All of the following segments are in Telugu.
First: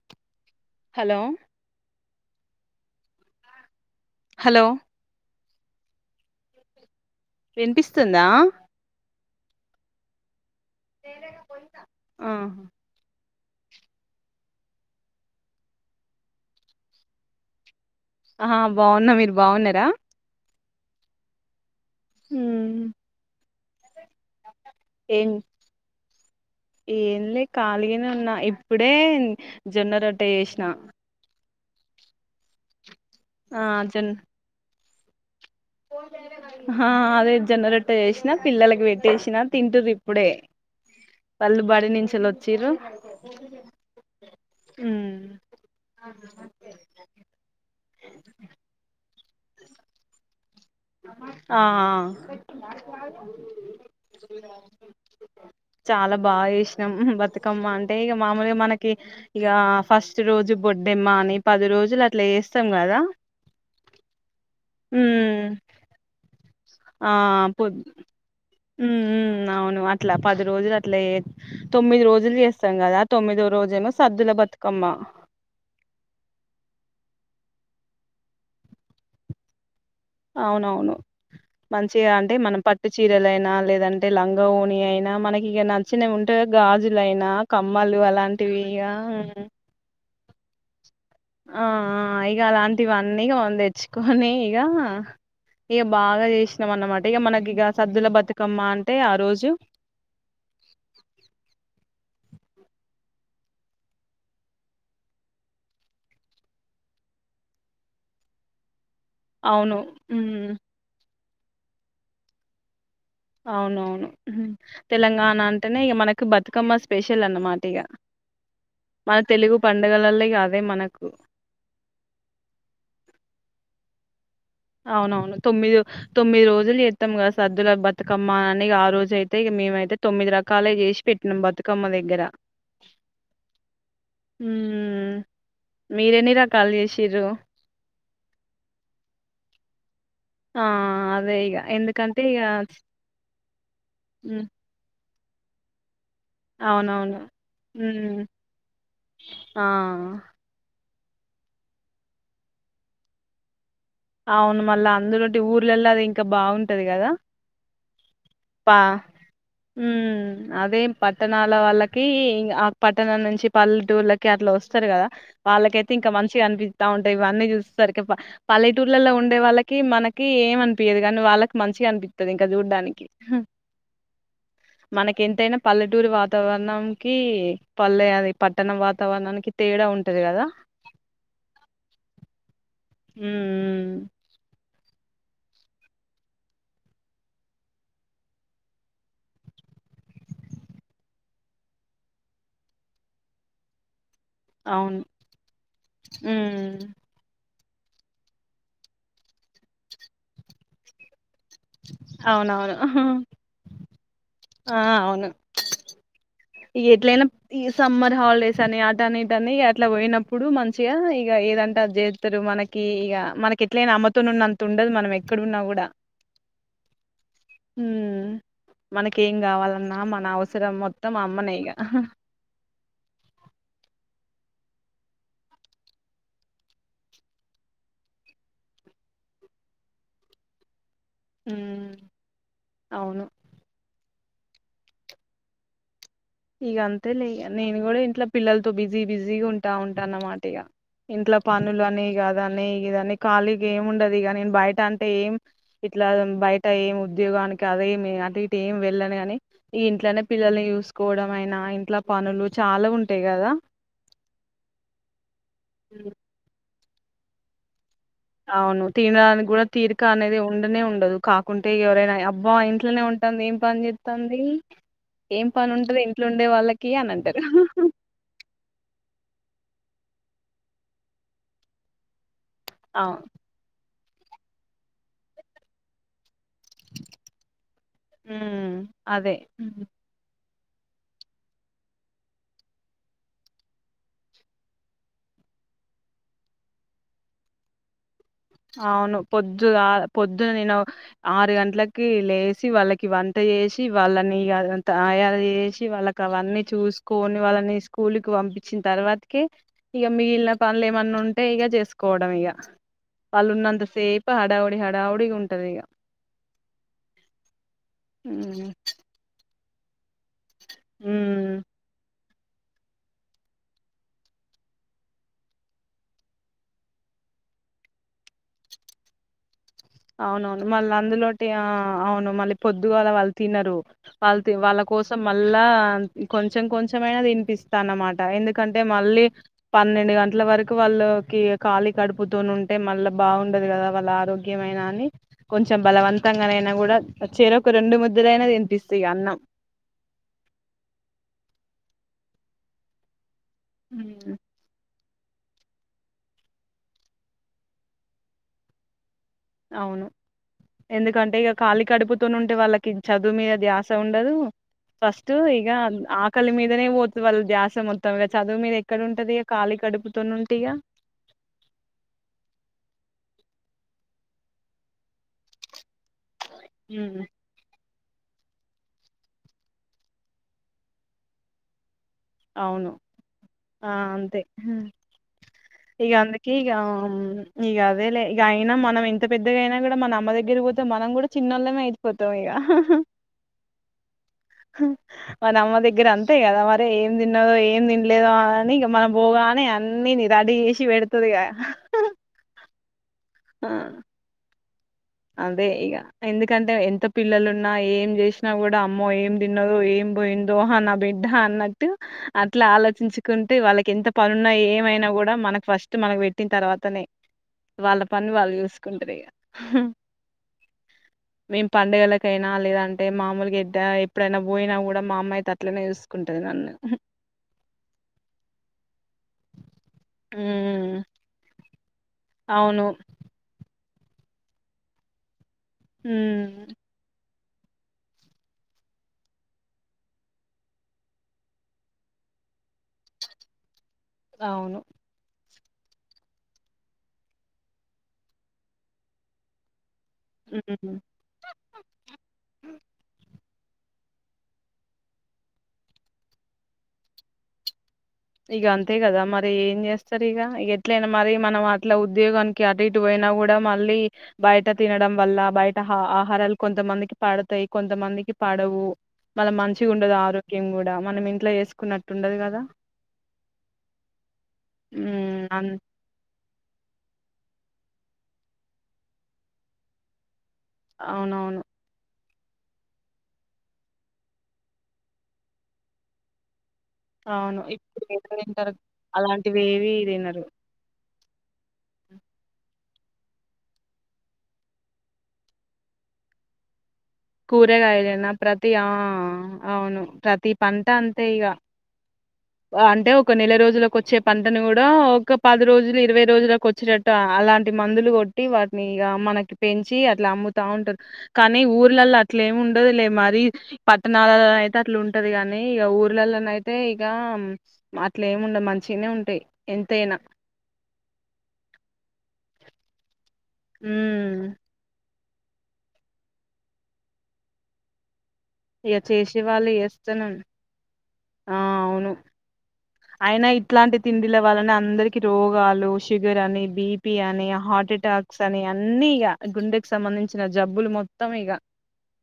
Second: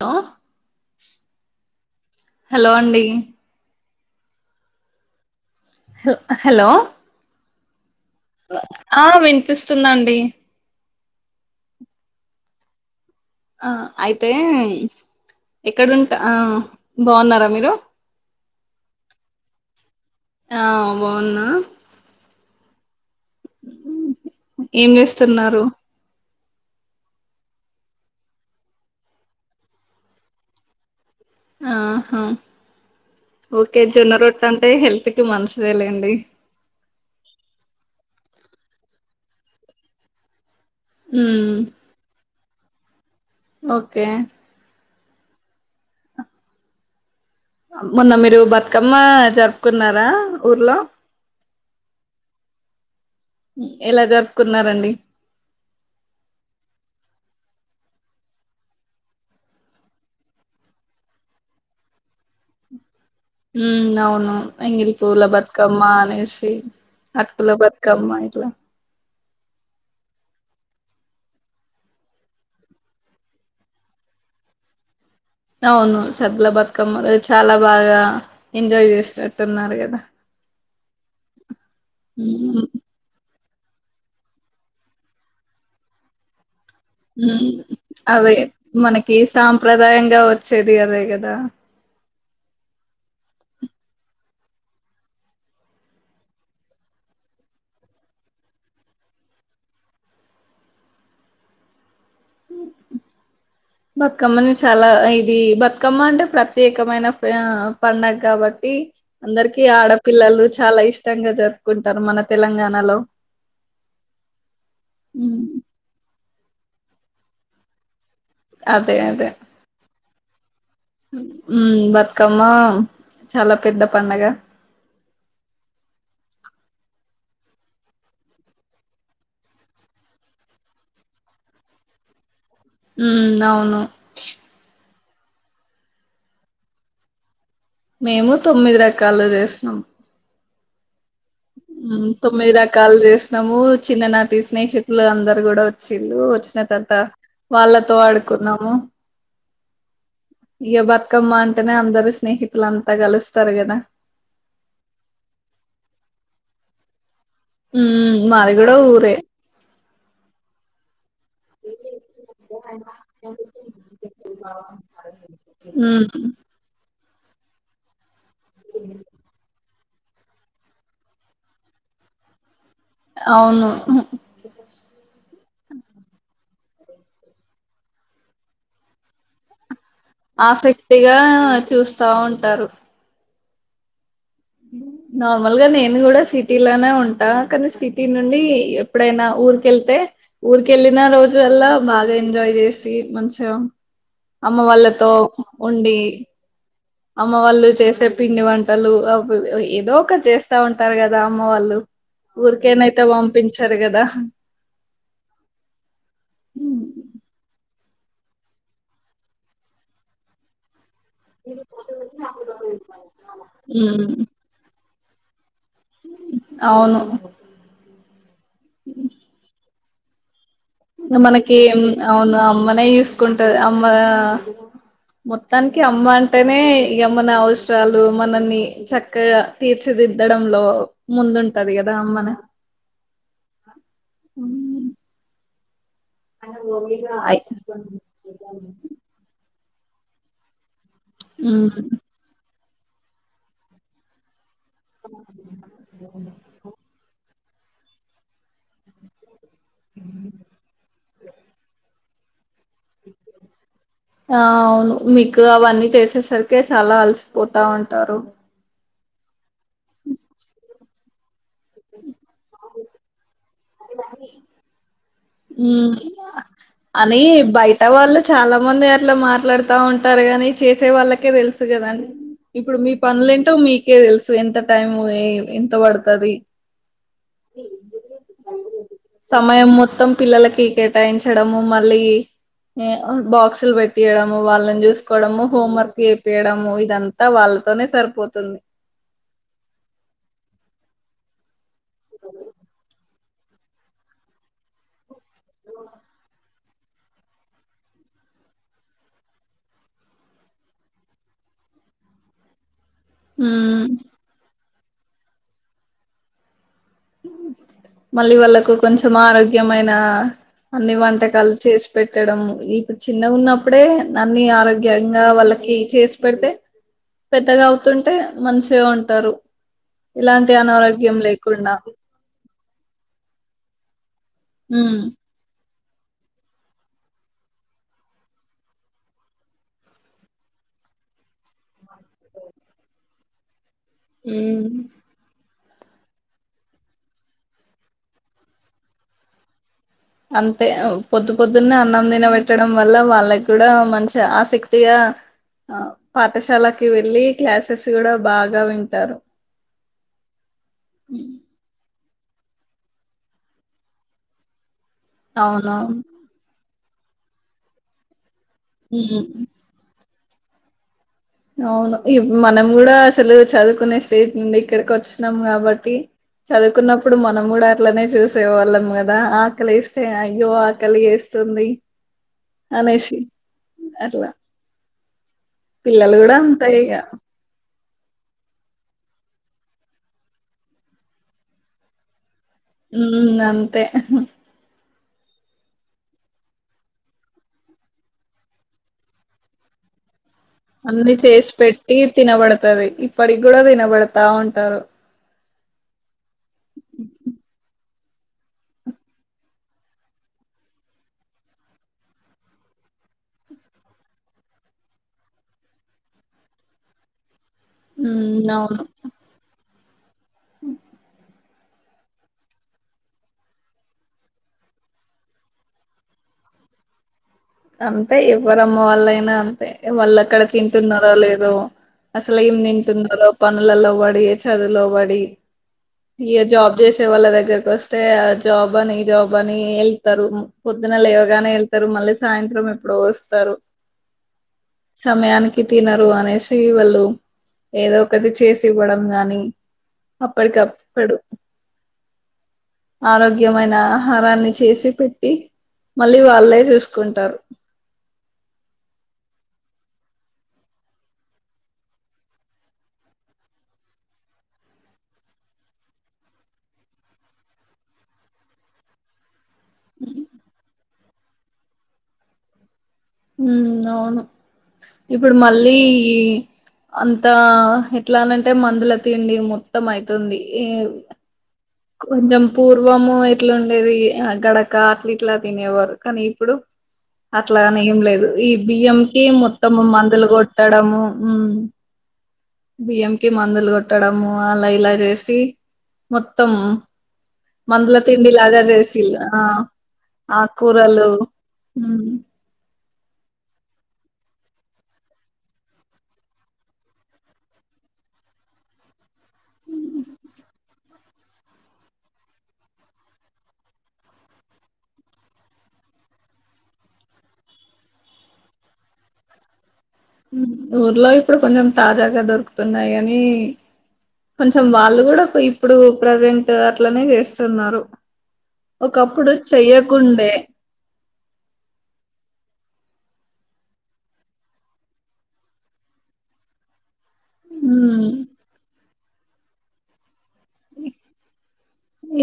లో హలో హలో అండి ఉ హలో హ హలో వినిపిస్ తుందా పిస్తుందండి ఆ ఆ అయితే ఎక్కడుంట బాగున్నారా మీరు ఆ బాగున్న మీరు బాగున్నారా ఆ బాగున్నా హమ్ ఏం చేస్తున్నారు ఏం లే ఖాళీగనే ఉన్నా ఇప్పుడే జొన్న రొట్ట చేసినా ఆహా ఓకే జొన్న రొట్ట అంటె హేల్ త్ కి మన్ష్ హా అదే జొన్న రొట్ ట చేేసినా పిల్లలకు పెట్టేసిన తింటున్రు ఇప్పుడే ఉమ్ వాళ్ళు బడినించోల్ వచ్ చిరు ఓకే ఉమ్ మొన్న మీరు బతుకమ్మ జరుపుకున్నారా ఊర్లో ఆ ఎలా జరుపుకున్నారండి చాలా బాగా చేసినాం బతుకమ్మ అన్ టే ఇగ మామూలుగా మనకి ఇగా ఫస్ట్ రోజు బొర్డమ్మాని పది రోజులు అట్లా చేస్తాం కదా మ్ అవును ఎంగిలి పూల ఉమ్ బతుకమ్మ అస్ ఆ అటుకుల పొద్ బతుకమ్మ ఇట్లా ఉమ్ ఉమ్ అవును అట్లా పది రోజులు అట్లా, తొమ్మిది రోజులు చేస్తాం కదా, తొమ్మిదో రోజుేమో సద్దుల బతుకమ్మ అవును సద్ల బతుకమ్మ చాలా బాగా ఎంజాయ్ చేసినట్టున్నారు కదా అవునవును మంచిగా అంటే ఉమ్ మనం పట్టు చీరలు అయినా లేదంటే లంగా ఓని అయినా మనకి ఇక నచ్చిన ఉంటే మ్ అదే ఇగ మనకి సాంప్రదాయంగా వచ్చేది అదే కదా ఆ ఆ ఇగ అలాంటివన్నీ ఒన్ దెచ్చుకొని ఇగ ఇగ బాగా చేసినాం అన్నమాట ఇగ మనకి ఇగ సద్దుల బతుకమ్మ అంటే ఆ రోజు బతుకమ్మని చాలా ఇది బతుకమ్మ అంటే ప్రత్యేకమైన ప పండగ్గాబట్టి. అందరికి అవును ఆడపిల్లలు ఉమ్ చాలా ఇష్ ఇష్టంగా జరుపుకుంటారు మన తెలంగాణలో అవునవును తెలంగాణ హ్మ్. అంటేనే ఇక మనకు బతుకమ్మ స్పెషల్ అన్నమాట ఇగా మన తెలుగు పండుగలలో ఇగ అదే మనకు హ్మ్ బతుకమ్మ చాలా పెద్ద పండగా అవునవును తొమ్మిది తొమ్మిది రోజులు త్తం గదా సద్దుల బతుకమ్మ అని ఆ రోజయితే మేమైతే తొమ్మిది రకాలే జేసి పెట్టినాం బతుకమ్మ దగ్గర హ్మ్ దవును మీరేన్ని రకాలు జేసిర్రు మేము తొమ్మిది రకాలు జేస్నామ్ ఆ అదే ఇగ ఎందుకంటే ఇగ తొమ్మిది రకాలు జేసినాము చిన్ననాటి మ్మ్ స్నేహితులు అందరు గూడా వచ్ తిల్లు వచ్చిన తంత అవునవును వాళ్ళతో మ్మ్ ఆడుకున్నాము ఆ ఇ కమ్మ అంటేనే అందరూ స్నేహితులు అంతా కలుస్తారు గదా అవును మళ్ళా అందులుండి ఊర్లలల్లో అది ఇంకా బాగుంటది గదా హ్మ్ మాది గూడా ఊరే మ్ అదే పట్టణాల వాళ్ళకి పట్టణం అ నుంచి పల్లెటూళ్లకి అట్లా వస్తారు కదా, వాళ్ళకైతే ఉమ్ ఇంకా మంచిగా అనిపిస్తా ఉ ఇవన్నీ చూసేసరికి టుర్లలో ఉండే వాళ్ళకి కి మనకి ఏం అనిపయదు కానీ వాళ్ళకి మంచిగా అనిపిస్తది ఇంకా జుడ్డానికి, అవును మనకెంతయైనా పల్లెటూరు వాతావర ణం కి పల్లె అది పట్టణం వాతావరణానికి తేడా ఉం ఆసక్తిగా చూస్తా ఉంటారు. హు హు నార్మల్గా నేను కూడా సిటీలోనే ఉంటా కానీ సిటీ నుండి ఎప్పుడైనా ఊరికెళ్తే, ఊరికెళ్ళిన రోజు ఎల్ల బాగా ఎంజాయ్ చేసి మంచం అమ్మ అవును వాళ్లతో ఉండి. ఉమ్ అమ్మ వాళ్ళు చేసే పిండి వంటలు అవ్ ప్ ఏదో ఒకట్ చేస్తా ఉంటారు కదా. అమ్మ వాళ్ళు, అవునవును ఊరికేనైతే వంపించ్చరు కదా. ఆ అవును ఉమ్ ఎట్లయినం ఇ సమ్మర్ హాల్ డేస్ అని అటని ఇటని ఇగ అట్ల పోయినప్పుడు మం చిగ ఇగ ఏదంటే అద్ జెత్తరు మనకి ఇగ మనకెట్లయైనా అమ్మతొనున్నంత్ ఉం డదు మనం ఎక్కడున్నా కు డ, అవును హు మనకి ఏం కావాలన్ న మన అవసరం మొ ఇంగ మనకి ఇం ఔన్ అమ్మనే ఇసుకుంటది అమ్మ ఆ మొత్తానికి అమ్మ అంటేనే ఇగ మన అవస్రాలు మనల్ని చక్కగా తీర్చిదిద్దడంలో ముందుంటది కదా అమ్మన అవును అవు ఇగ అంతేలే అయ్ యన్ని నేను కూడా ఇంట్లో పిల్లల్తో బిజీ బిజీగా ఉం టా ఉంటా అన్నమాట ఇగ ఇంట్ల పనులు ఉమ్ అన్ని కాదా అన్ నెయ్ ఇదన్నీ ఖాళిగ ఏం ఉండదు ఇగ నే బై ట అంతే ఏం, ఇట్ల బయట ఏం ఉద్యోగానిక్ కదేమి అటు ఇటు ఏం వెళ్ళను గాని ఇంట్లోనే పిల్లల్ని యుస్ కోవడమైనా ఇంట్ల పనులు చాలా ఉంటయ్ కదా ఆ అవును మీక్ అవన్నీ చేసేసరికి చాలా అలసిపోతా ఉం ంటారు. అవును తినడానికి కూడా తీరిక అనేది ఉండనే ఉండదు కా కుంటే ఇగ ఎవరైన అబ్బా ఇంట్ ట్లనే ఉంటాంది ఏం పని చేత్ తాంది అని బయట వాళ్ళు చాలా మంది అట్లా మాట్ల ట్లాడుతా ఉంటారు గానీ చేసే వాళ్ళకే తెలుసు కదండి ఇప్పుడు మీ అవును పనులు ఏంటో మీ కే తెలుసు ఎంత టైం ఎంత పడుతది ఉమ్ అదే సమయం మొత్తం పిల్లలకి కేటాయించడము మళ్ళీ, బాక్సులు పెట్టియ్యడము వాళ్ళని చూసుకోవడము, హోం వర్క్ చేపియ్యడము ఇదంతా వాళ్ళతోనే సరిపో అవును పొద్దుగాల పొద్దున నేను ఆరు గంటలకి లేచి వాళ్ళకి వంట చేసి వాళ్ళని ఇగ అదంత ఇగ చేసి వాళ్ళకి అవన్ని చూసుకొని వాళ్ళని స్కూల్కి పంపిచ్చిన తర్వాతకి ఇగ మిగిలిన పనులు ఏమన్నా ఉంటే ఇగ చేసుకోవడమే ఇగ ఉమ్ వాళ్ళున్నంతసేపు హడావుడి హడ డావుడిగా ఉంటది ఇగ మళ్ళీ ఉమ్ వాళ్ళకు కొంచెం ఆరోగ్ ఏమైనా అన్ని ఉమ్. వంటకాలు చేసి పెట్ పెట్టడం ఇప్పుడు చిన్నగా ఉన్నప్పుడే అన్ని ఆరోగ్యంగా వాళ్ళకి చేసి పెడితే, పెద్దగా అవుతుంటే మంచిగుంటరు. ఇలాంటి అవునవును మళ్ళీ అనారోగ్యం అందులోటి ఆ లేకుండా అవును మళ్ళీ పొద్దుగాలా వాళ్ళు తినరు వాళ్ళ తి వాళ్ళ ఉమ్ కోసం మళ్ళా కొంచెం కొంచమైనా తినిపిస్తా అన్నమాట ఎందుకంటే మళ్ళీ పన్నెండు గంటల వరకు వాళ్ళకి కాళీ కడుపుతూ ఉంటే మళ్ళా బాగుండదు కదా వాళ్ళ ఆరో ఏమైనా అని కొంచెం బలవంతంగానైనా కూడా చేరోక రెండు ముద్దలైనా తినిపిస్తా ఇగ అన్నం అంతే పొద్దు పొద్దున్న అన్నం తినబెట్టడం వల్ల వాళ్ళక్ కూడా మంచి ఉమ్, ఆసక్తిగా ఆ పాఠశాలకి వెళ్ళి క్లాసెస్ కూడా బాగా వింటారు అవును ఎందుకంటే ఇక కాలీ కడుపు తోని ఉంటే వాళ్ళకి చదువు మీద అది ఆశ ఉండదు, ఫస్ట్ ఇగ అవునవును ఆకలి మీద ద పోతు వాల్ల ధ్యాస మొత్తం చదువు మీద ఎక్కడ ఉంటది ఉమ్ కాళి కడుపు తొన్నంటిగా అవును మనం కూడా అసలు చదువుకునే స్టేజ్ నుండి ఇక్కడికి వచ్చినము కాబట్టి చదువుకున్నప్పుడు మనం కూడా అట్లనే చూసే వాళ్ళం కదా ఆకలి ఎస్తే అయ్యో ఆకలి వేస్తుంది అవును అనేసి ఆ అట్లా అంతే ఇగ పిల్లలు కూడా అందుకె అంతే ఈగా ఇగ ఇ అదేలే ఇక అయినా మనం ఎంత పెద్దగా అయినా కూడా మన అమ్మ దగ్గరికి పోతే మనం కూడా చిన్నళ్ళమే అయిపో ఉ అంతే వా నమ్ దగ్గర అంతే కదా మరి ఏం తిన్నదో ఏం తినలేదో అని ఇక మన పోగానే అన్ని రెడీ చేసి అన్ని చేసి పెట్టి తినబడుతది ఇప్పటికి కూడా ఆ తినబడతా ఉంటారు అదే ఇక ఎందుకంటే ఎంత పిల్లలున్నా ఏం చేసినా కూడా అమ్మో ఏం తినదో, ఏం పోయిందో నా బిడ్డ అన్నట్టు, అట్లా ఆలోచించుకుంటే వాళ్ళకి ఎంత పనున్నా ఏమైనా కూడా మనకు ఫస్ట్ మనకు పెట్టిన తర్వాతనే పని ఉమ్ వాళ్ళు అవును చూసుకుంటారు ఇగ మేం పండుగలకైనా లేదంటే మామూలుగా ఎద్ద ఎప్పుడైనా పోయినా కూడా, మా అమ్మా అయితే అట్లే చూసుకుంటది నన్ను అంతే ఎవ్వరమ్మ వాళ్ నా అంతే వాళ్ళు అక్కడ ఉమ్ తింటున్నారో లేదో అసలు ఏం అవును తింటున్నార పనులలో బడి ఏ చదులోబడి ఇ ఉమ్ జాబ్ జెసే వాళ్ల దగ్గర ఎక వస్తే ఆ జాబ్ అని ఇ జాబ్ అని ఎళ్తారు, పొద్దున లే ఎవగానే వెళ్తారు మళ్ళీ సాయంత్రం ఎప్పుడు వస్తారు అవును కి తినరు అనేసి వాళ్ళు ఏదో ఒకటి చేసి ఇవ్వడం గాని ఉమ్ అప్పటికిప్పుడు ఆరోగ్ ఎమైన ఆహారాన్ని చేసి పెట్టి మళ్ళీ వాళ్ళే చూస్ కుంటారు ఇగ అంతే కదా మరి ఏం చేస్తారు ఇగ ఎట్లయినా మరి మనం అట్లా ఉద్యోగానికి అటు ఇటు పోయినా కూడా మళ్ళీ బయట తినడం వల్ల బయట హ ఆహారాలు కొంతమందికి పడతాయి కొంతమందికి పడవు. మళ్ళ మంచిగా ఉండదు ఆరోగ్యం గూ డ మనం ఇంట్లో చేసుకున్నట్టుండదు కదా మ్మ్ అవును ఇప్పుడు ఉమ్ అన్- మళ్ళీ అంతా హా ఎట్లా అనంటే మందుల తిండి మొత్తం అయితుంది అవునవును కొంచెం పూర్వము ఎట్లా ఉండేది గడక అట్లా ఇట్లా తినేవారు కానీ ఇప్పుడు అవును అట్లానే ఏం ఇప్పుడు లేదు ఈ తింటారు బియ్యం కి అలాంటివి మొత్తము ఏవి మందులు తినరు కొట్టడము మ్మ్ బియ్యం కి మందులు కొట్టడము అలా ఇలా చేసి మొత్ తమ్ కూరగాయలునా ప్రతి ఆ ఆ అవును ప్రతి పంట ఆకూరలు అంతే ఇగ ఉమ్ అంటే ఒక నెల రోజులకి వచ్చే పంటను కూడా ఒక పది రోజులు ఇరవై రోజులకు వచ్చేటట్టు అలాంటి మందులు కొట్టి వాటిని ఇగ మనకి పెంచి అట్లా అమ్ముతా ఉంటారు కానీ ఊరు ఊర్లలో అట్లేమి ఉండదు లే మరి పట్టణాలలో అయితే అట్లా ఉంటది కాగాని ఇక ఊర్లలోన అయితే ఇక అట్లేమి ఉండదు మంచిగనే ఉంటాయి ఎంతైనా మ్మ్ ఊర్లో ఇప్పుడు కొంచెం తాజాగా దొరుకు తున్నాయి అని ఉమ్ కొంచెం వాళ్ళు కూడా ఇప్పుడు ప్రజెంట్ అట్లనే చేస్తున్నారు ఇక ఒకప్పుడు చేసే వాళ్ళు చేస్తనే చెయ్యకుండే ఆ అవును అయినా ఇట్లాంటి తిండిల వాళ్లనే అందరికి రోగాలు షుగర్ అని బీపి అని ని హార్ట్ ఉమ్ అటాక్స్ అని అన్నీ ఇక గుండెకి సంబంధించిన జబ్బులు మొత్తం ఇగ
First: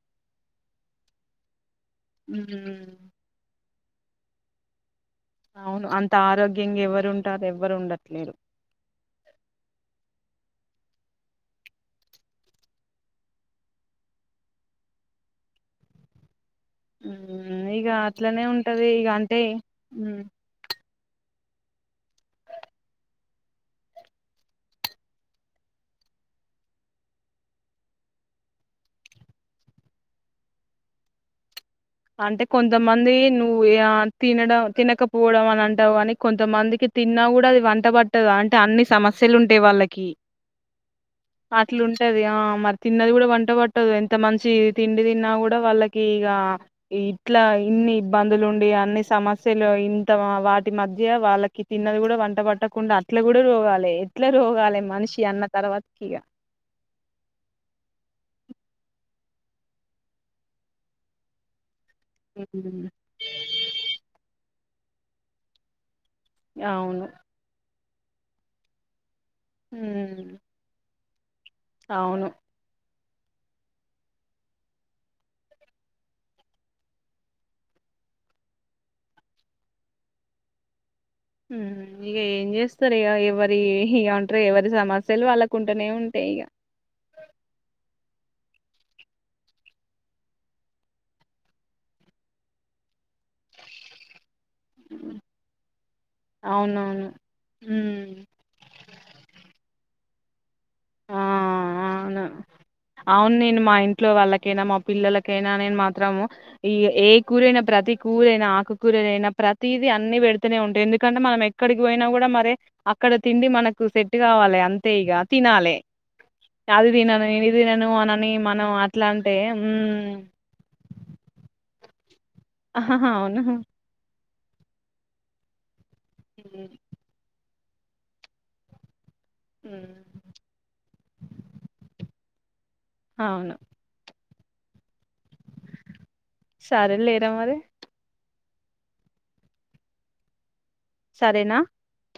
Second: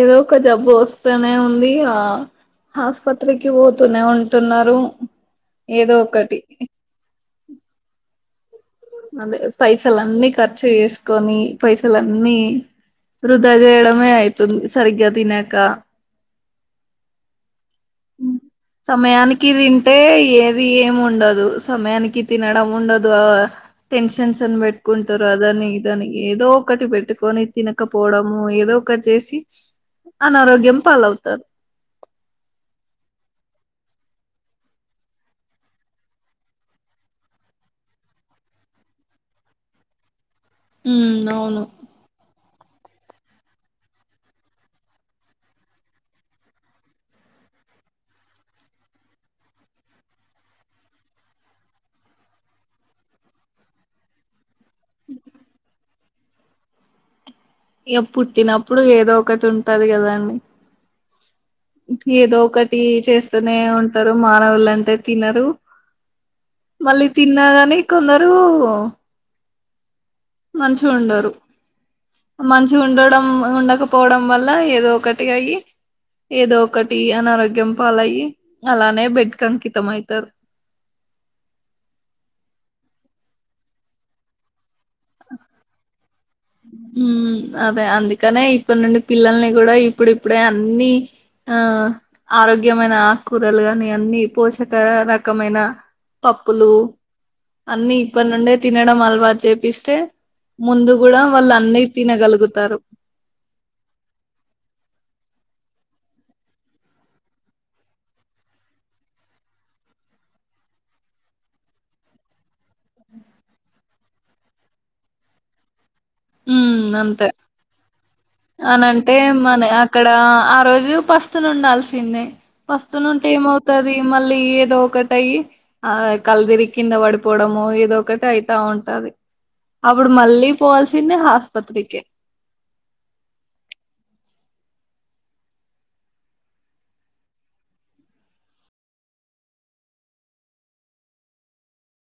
ఏదో ఒక జబ్బు వస్తనే ఉంది మ్మ్ ఆస్పత్రకి పోత తూనే ఉంటున్నారు అవును ఏదో అంత ఒకటి ఆరోగ్యంగా ఎవరున్ టారు ఎవ్వరు ఉండట్లేరు అదే పైసలన్నీ ఖర్చు చేసుకొని పైసలన్నీ వృధా చేయడమే అయితుంది సరిగ్గా తినక మ్మ్ మ్మ్ ఇగ అట్లనే ఉంటది ఇగ అంటే సమయానికి తింటే ఏది ఏమి ఉండదు సమయానికి తినడం ఉండదు ఆ టెన్షన్షన్ పెట్టుకుంటారు అదని ఇదని ఏదో ఒకటి పెట్టుకొని తినకపోవడము ఏదో ఒకటి చేసి అనారోగ్యం పాలవుతారు అంటే కొంతమంది నువ్వు ఆ తినడం తినకపోవడం అని అంటావు కానీ కొంతమందికి తిన్నా కూడా అది వంట పట్టదు అంటే అన్ని సమస్యలు ఉంటాయి వాళ్ళకి ఉమ్ అవును అట్లుంటది ఆ మద్ తిన్నది కూడా వంట పట్టదు ఎంత మంచి తిండి తిన్నా కూడా వాళ్ళకి ఇగ ఇట్లా ఇన్ని ఇబ్బందులు ఉండి అన్ని సమస్యలు ఇంత వాటి మధ్య వాళ్ళకి తిన్నది కూడా వంట పట్టకుండా అట్ల కూడా రోగాలే ఎట్లా రోగాలె మనిషి అన్న తర్వాత ఇగ ఇగ పుట్టినప్పుడు ఏదో ఒకటి ఉంటది కదాండి ఏదో ఒకటి చేస్తూనే ఉంటారు మానవులంత్ దె తినరు అవును మళ్ళీ తిన్నా గాని ఇకున్నారు ఉమ్ మంచిషగా ఉండు అవును ఉ మాంచిగ్ ఉండోడం ఉండకపోవడం వల్ల ఏదో ఒకటి అయ్యి ఏదో ఒకటి అనారోగ్యం పాలయిి అలానే బెడ్ అంకితం అయితారు ఉమ్ ఇగా ఏ చేస్తారు ఇగా ఎవరి ఇ ఉంట్ర ఎవరి సమా సలు వాళ్కుంటేనే ఉంటాయిక ఉమ్ అదే అందుకనే ఇప్పుడు నుండి పిల్లల్ని కూడా ఇప్పుడు ఇప్పుడే అన్ని ఆ ఆరోగ్యమైన కూరలు కాని అన్ని పోసి రక రకమైన పప్పులు అవునవును అన్ని ఉమ్ ఇప్పటి నుండే తినడం అలవాటు చేపిస్తే ముందు కూడా వాళ్ళు అన్నీ అవునా అవును నేను మా ఇంట్లో వాళ్ళకైనా మా పిల్లల ఎకైనా నేను మాత్రము ఈ ఏ కూరయినా ప్రతి కూరైనా ఆకు కూూరయినా ప్రతిది అన్ని పెడుతనే ఉంటాయి ఎందుకంటే మనం ఎక్కడికి పోయినా కూడా మరి అక్కడ తిండి మనకు సెట్ కావాలి అంతే ఇక తినాలే అది ఉమ్ తినను అంతే ఇది తినను అనని మనం అట్లా అనంటే అంటే మన అక్కడ మ్మ్ ఆ రోజు పస్తున ఉండాాలిసి చిన్న ఆహా, వస్తును ఉంటే అవును ఏమవుతది మళ్ళీ లి ఏదో కటాయి ఆ మ్మ్ కల్దిరికిింద వాడిపోవడం మో ఎధో ఒకటి అయిత ఉంటది అప్పుడు మ్మ్, మళ్ళీ పోవల్సి ఆస్పత్రికి అవును సరే లేరా మరి సరేనా